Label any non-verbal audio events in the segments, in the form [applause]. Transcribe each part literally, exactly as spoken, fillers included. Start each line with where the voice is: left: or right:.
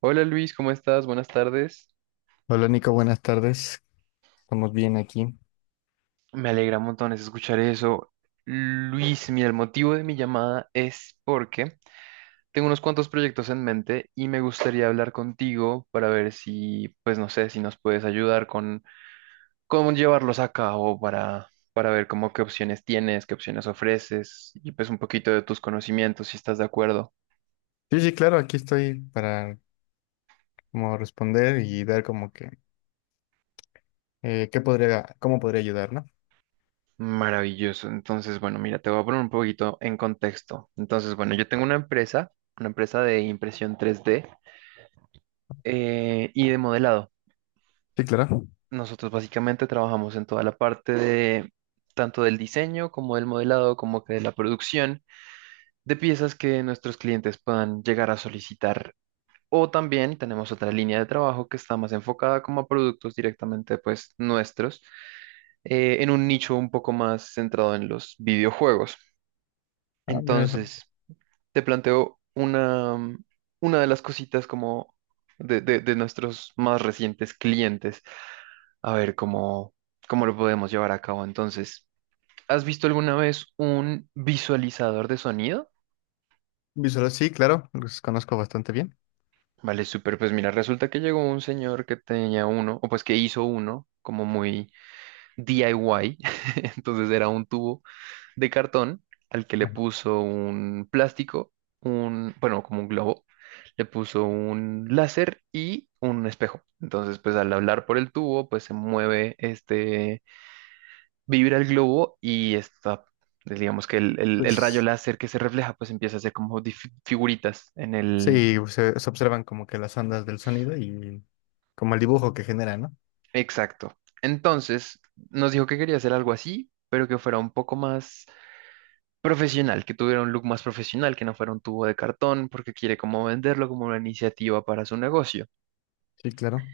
right: Hola Luis, ¿cómo estás? Buenas tardes.
left: Hola Nico, buenas tardes. Estamos bien aquí.
right: Me alegra montones escuchar eso. Luis, mira, el motivo de mi llamada es porque tengo unos cuantos proyectos en mente y me gustaría hablar contigo para ver si, pues no sé, si nos puedes ayudar con cómo llevarlos a cabo para, para ver cómo qué opciones tienes, qué opciones ofreces y pues un poquito de tus conocimientos, si estás de acuerdo.
left: Sí, sí, claro, aquí estoy para como responder y dar como que eh, qué podría, cómo podría ayudar, ¿no?
right: Maravilloso. Entonces, bueno, mira, te voy a poner un poquito en contexto. Entonces, bueno, yo tengo una empresa, una empresa de impresión tres d eh, y de modelado.
left: Sí, claro.
right: Nosotros básicamente trabajamos en toda la parte de tanto del diseño como del modelado, como que de la producción de piezas que nuestros clientes puedan llegar a solicitar. O también tenemos otra línea de trabajo que está más enfocada como a productos directamente pues nuestros, eh, en un nicho un poco más centrado en los videojuegos.
left: Ah, mira esa
right: Entonces, te planteo una, una de las cositas como de, de de nuestros más recientes clientes. A ver cómo, cómo lo podemos llevar a cabo entonces. ¿Has visto alguna vez un visualizador de sonido?
left: visual, sí, claro, los conozco bastante bien.
right: Vale, súper. Pues mira, resulta que llegó un señor que tenía uno, o pues que hizo uno, como muy D I Y. [laughs] Entonces era un tubo de cartón al que le
left: Ajá.
right: puso un plástico, un, bueno, como un globo, le puso un láser y un espejo. Entonces, pues al hablar por el tubo, pues se mueve este vibra el globo y está, pues, digamos que el, el- el rayo
left: Pues
right: láser que se refleja, pues empieza a hacer como dif- figuritas en el...
left: sí, se, se observan como que las ondas del sonido y como el dibujo que genera, ¿no?
right: Exacto. Entonces, nos dijo que quería hacer algo así, pero que fuera un poco más profesional, que tuviera un look más profesional, que no fuera un tubo de cartón, porque quiere como venderlo como una iniciativa para su negocio.
left: Sí, claro.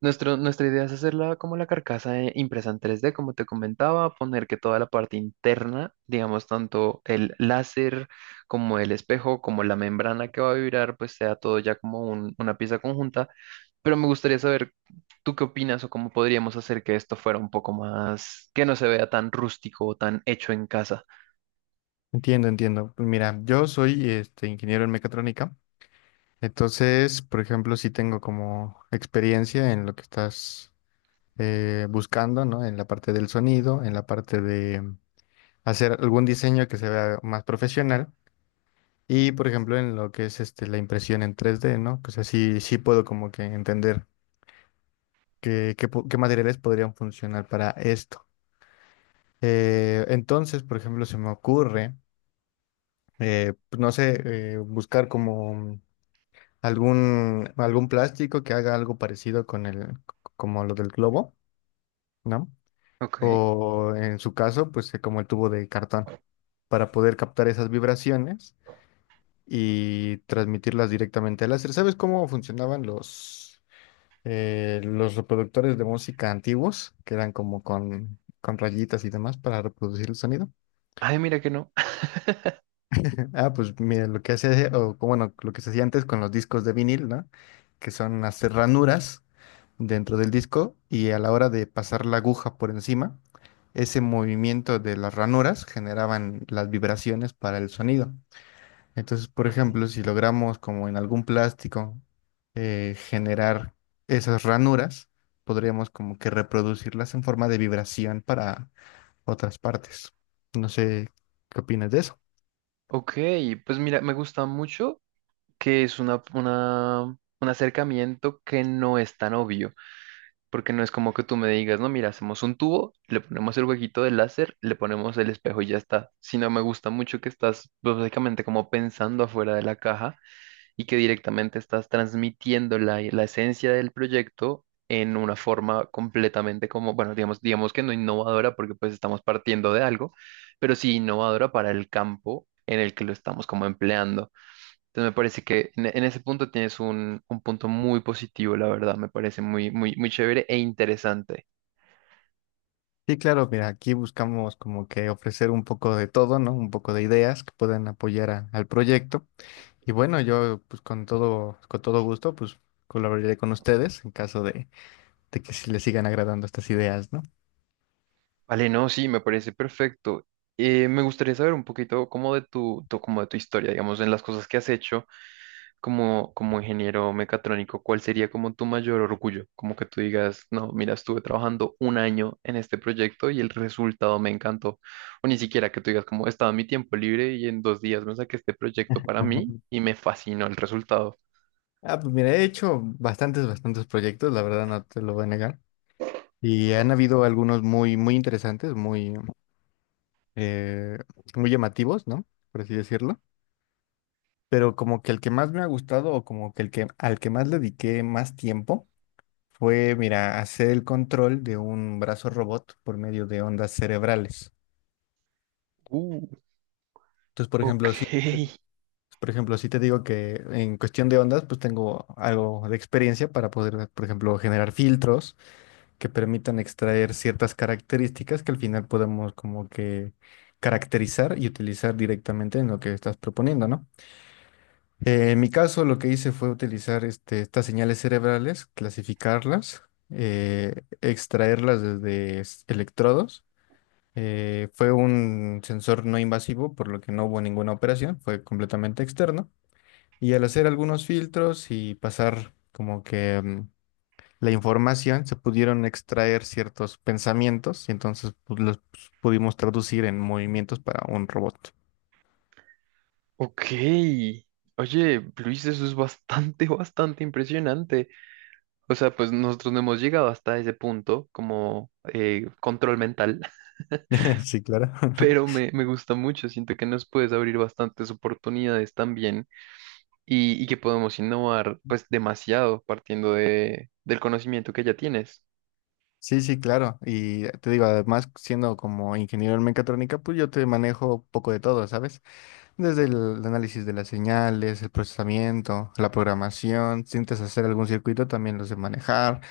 right: Nuestro, nuestra idea es hacerla como la carcasa eh, impresa en tres D, como te comentaba, poner que toda la parte interna, digamos, tanto el láser como el espejo, como la membrana que va a vibrar, pues sea todo ya como un- una pieza conjunta. Pero me gustaría saber, ¿tú qué opinas o cómo podríamos hacer que esto fuera un poco más, que no se vea tan rústico o tan hecho en casa?
left: Entiendo, entiendo. Pues mira, yo soy este ingeniero en mecatrónica, entonces, por ejemplo, sí tengo como experiencia en lo que estás eh, buscando, ¿no? En la parte del sonido, en la parte de mm, hacer algún diseño que se vea más profesional. Y, por ejemplo, en lo que es este, la impresión en tres d, ¿no? O sea, sí, sí puedo como que entender qué, qué po- qué materiales podrían funcionar para esto. Eh, entonces, por ejemplo, se me ocurre, eh, pues, no sé, eh, buscar como mm, algún, algún plástico que haga algo parecido con el, como lo del globo, ¿no?
right: Ok.
left: O en su caso, pues eh, como el tubo de cartón, para poder captar esas vibraciones y transmitirlas directamente al láser. ¿Sabes cómo funcionaban los, eh, los reproductores de música antiguos, que eran como con, con rayitas y demás para reproducir el sonido?
right: Ay, mira que no.
left: [laughs] Ah, pues mira, lo que hace, o como, bueno, lo que se hacía antes con los discos de vinil, ¿no? Que son hacer ranuras dentro del disco y a la hora de pasar la aguja por encima, ese movimiento de las ranuras generaban las vibraciones para el sonido. Entonces, por
right: Ok,
left: ejemplo, si logramos como en algún plástico eh, generar esas ranuras, podríamos como que reproducirlas en forma de vibración para otras partes. No sé qué opinas de eso.
right: ok, pues mira, me gusta mucho. Que es una, una- un acercamiento que no es tan obvio, porque no es como que tú me digas, no, mira, hacemos un tubo, le ponemos el huequito del láser, le ponemos el espejo y ya está. Si no me gusta mucho que estás pues, básicamente como pensando afuera de la caja y que directamente estás transmitiendo la, la esencia del proyecto, en una forma completamente como, bueno, digamos, digamos que no innovadora porque pues estamos partiendo de algo, pero sí innovadora para el campo en el que lo estamos como empleando. Entonces me parece que en, en ese punto tienes un, un punto muy positivo, la verdad. Me parece muy, muy, muy chévere e interesante.
left: Sí, claro, mira, aquí buscamos como que ofrecer un poco de todo, ¿no? Un poco de ideas que puedan apoyar a- al proyecto. Y bueno, yo pues con todo, con todo gusto, pues colaboraré con ustedes en caso de, de que sí les sigan agradando estas ideas, ¿no?
right: Vale, no, sí, me parece perfecto. Eh, me gustaría saber un poquito como de tu, tu- como de tu historia, digamos, en las cosas que has hecho como, como ingeniero mecatrónico, ¿cuál sería como tu mayor orgullo? Como que tú digas, no, mira, estuve trabajando un año en este proyecto y el resultado me encantó. O ni siquiera que tú digas, como estaba en mi tiempo libre y en dos días me saqué este proyecto para mí
left: [laughs]
right: y me fascinó el resultado.
left: Ah, pues mira, he hecho bastantes, bastantes proyectos, la verdad no te lo voy a negar. Y han habido algunos muy, muy interesantes, muy, eh, muy llamativos, ¿no? Por así decirlo. Pero como que el que más me ha gustado o como que el que al que más le dediqué más tiempo fue, mira, hacer el control de un brazo robot por medio de ondas cerebrales.
right: Uh.
left: Entonces, por
right: Ok,
left: ejemplo, sí, por ejemplo, sí te digo que en cuestión de ondas, pues tengo algo de experiencia para poder, por ejemplo, generar filtros que permitan extraer ciertas características que al final podamos como que caracterizar y utilizar directamente en lo que estás proponiendo, ¿no? Eh, en mi caso, lo que hice fue utilizar este, estas señales cerebrales, clasificarlas, eh, extraerlas desde s- electrodos. Eh, fue un sensor no invasivo, por lo que no hubo ninguna operación, fue completamente externo. Y al hacer algunos filtros y pasar como que mm, la información, se pudieron extraer ciertos pensamientos y entonces pues, los pudimos traducir en movimientos para un robot.
right: ok. Oye, Luis, eso es bastante, [laughs] bastante impresionante. O sea, pues nosotros no hemos llegado hasta ese punto como eh, control mental, [laughs]
left: [laughs] Sí, claro.
right: pero
left: [laughs]
right: me, me gusta mucho. Siento que nos puedes abrir bastantes oportunidades también y, y que podemos innovar pues demasiado partiendo de, del conocimiento que ya tienes.
left: Sí, sí, claro. Y te digo, además, siendo como ingeniero en mecatrónica, pues yo te manejo poco de todo, ¿sabes? Desde el análisis de las señales, el procesamiento, la programación, si intentas hacer algún circuito, también los de manejar.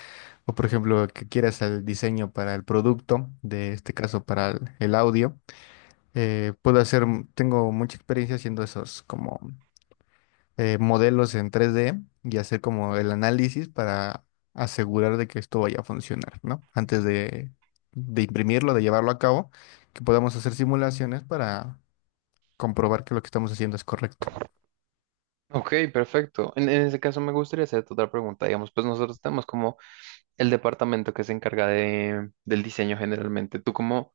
left: O por ejemplo, que quieras el diseño para el producto, de este caso para el el audio. Eh, puedo hacer, mm, tengo mucha experiencia haciendo esos como eh, modelos en tres D y hacer como el análisis para asegurar de que esto vaya a funcionar, ¿no? Antes de, de imprimirlo, de llevarlo a cabo, que podamos hacer simulaciones para comprobar que lo que estamos haciendo es correcto.
right: Ok, perfecto. En, en ese caso me gustaría hacerte otra pregunta. Digamos, pues nosotros tenemos como el departamento que se encarga de, del diseño generalmente. ¿Tú cómo...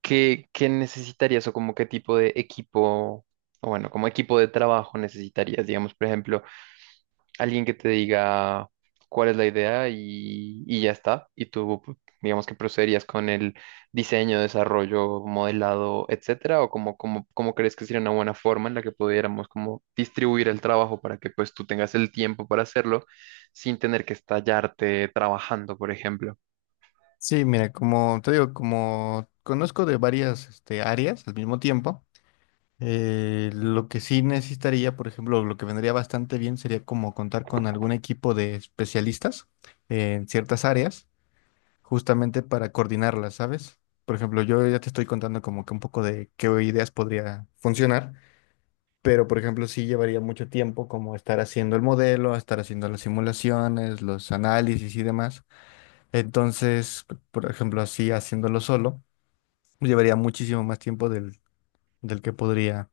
right: ¿Qué, qué necesitarías o como qué tipo de equipo, o bueno, como equipo de trabajo necesitarías? Digamos, por ejemplo, alguien que te diga cuál es la idea y, y ya está, y tú, pu- digamos que procederías con el diseño, desarrollo, modelado, etcétera, o como, como, cómo crees que sería una buena forma en la que pudiéramos como distribuir el trabajo para que pues tú tengas el tiempo para hacerlo sin tener que estallarte trabajando, por ejemplo.
left: Sí, mira, como te digo, como conozco de varias este, áreas al mismo tiempo, Eh, lo que sí necesitaría, por ejemplo, lo que vendría bastante bien sería como contar con algún equipo de especialistas en ciertas áreas, justamente para coordinarlas, ¿sabes? Por ejemplo, yo ya te estoy contando como que un poco de qué ideas podría funcionar, pero por ejemplo, sí llevaría mucho tiempo como estar haciendo el modelo, estar haciendo las simulaciones, los análisis y demás. Entonces, por ejemplo, así haciéndolo solo, llevaría muchísimo más tiempo del, del que podría.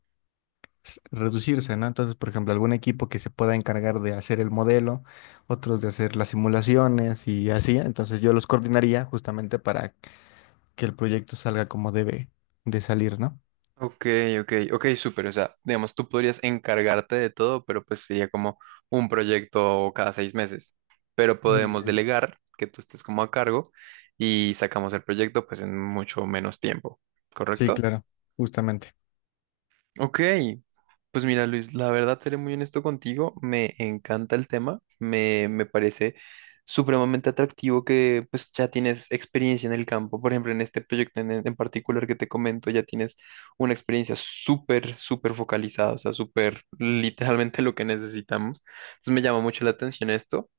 left: S- reducirse, ¿no? Entonces, por ejemplo, algún equipo que se pueda encargar de hacer el modelo, otros de hacer las simulaciones y así. Entonces yo los coordinaría justamente para que el proyecto salga como debe de salir, ¿no?
right: Ok, ok, ok, súper. O sea, digamos, tú podrías encargarte de todo, pero pues sería como un proyecto cada seis meses. Pero
left: Eh,
right: podemos delegar que tú estés como a cargo y sacamos el proyecto pues en mucho menos tiempo,
left: sí,
right: ¿correcto?
left: claro, justamente.
right: Ok, pues mira Luis, la verdad seré muy honesto contigo, me encanta el tema, me, me parece supremamente atractivo que pues ya tienes experiencia en el campo, por ejemplo en este proyecto en, en particular que te comento ya tienes una experiencia súper, súper focalizada, o sea, súper literalmente lo que necesitamos, entonces me llama mucho la atención esto.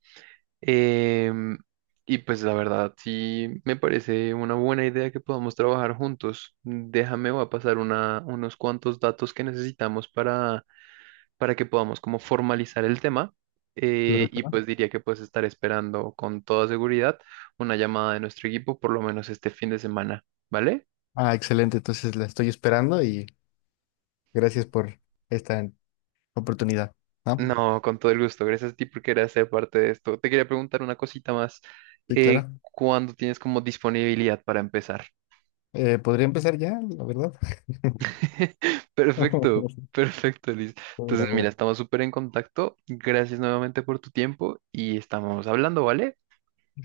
right: Em, y pues la verdad, sí me parece una buena idea que podamos trabajar juntos. Déjame, voy a pasar una, unos cuantos datos que necesitamos para, para que podamos como formalizar el tema. Eh,
left: Claro que
right: y
left: no.
right: pues diría que pues estar esperando con toda seguridad una llamada de nuestro equipo por lo menos este fin de semana, ¿vale?
left: Ah, excelente. Entonces la estoy esperando y gracias por esta oportunidad, ¿no?
right: No, con todo el gusto. Gracias a ti por querer ser parte de esto. Te quería preguntar una cosita más.
left: Sí,
right: Eh,
left: claro.
right: ¿cuándo tienes como disponibilidad para empezar?
left: Eh, podría empezar ya, la verdad.
right: [laughs] Perfecto,
left: [laughs]
right: perfecto, Liz.
left: Mira,
right: Entonces, mira,
left: mira.
right: estamos súper en contacto. Gracias nuevamente por tu tiempo y estamos hablando, ¿vale?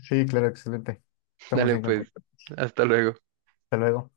left: Sí, claro, excelente.
right: [laughs]
left: Estamos
right: Dale,
left: en
right: pues,
left: contacto.
right: hasta luego.
left: Hasta luego.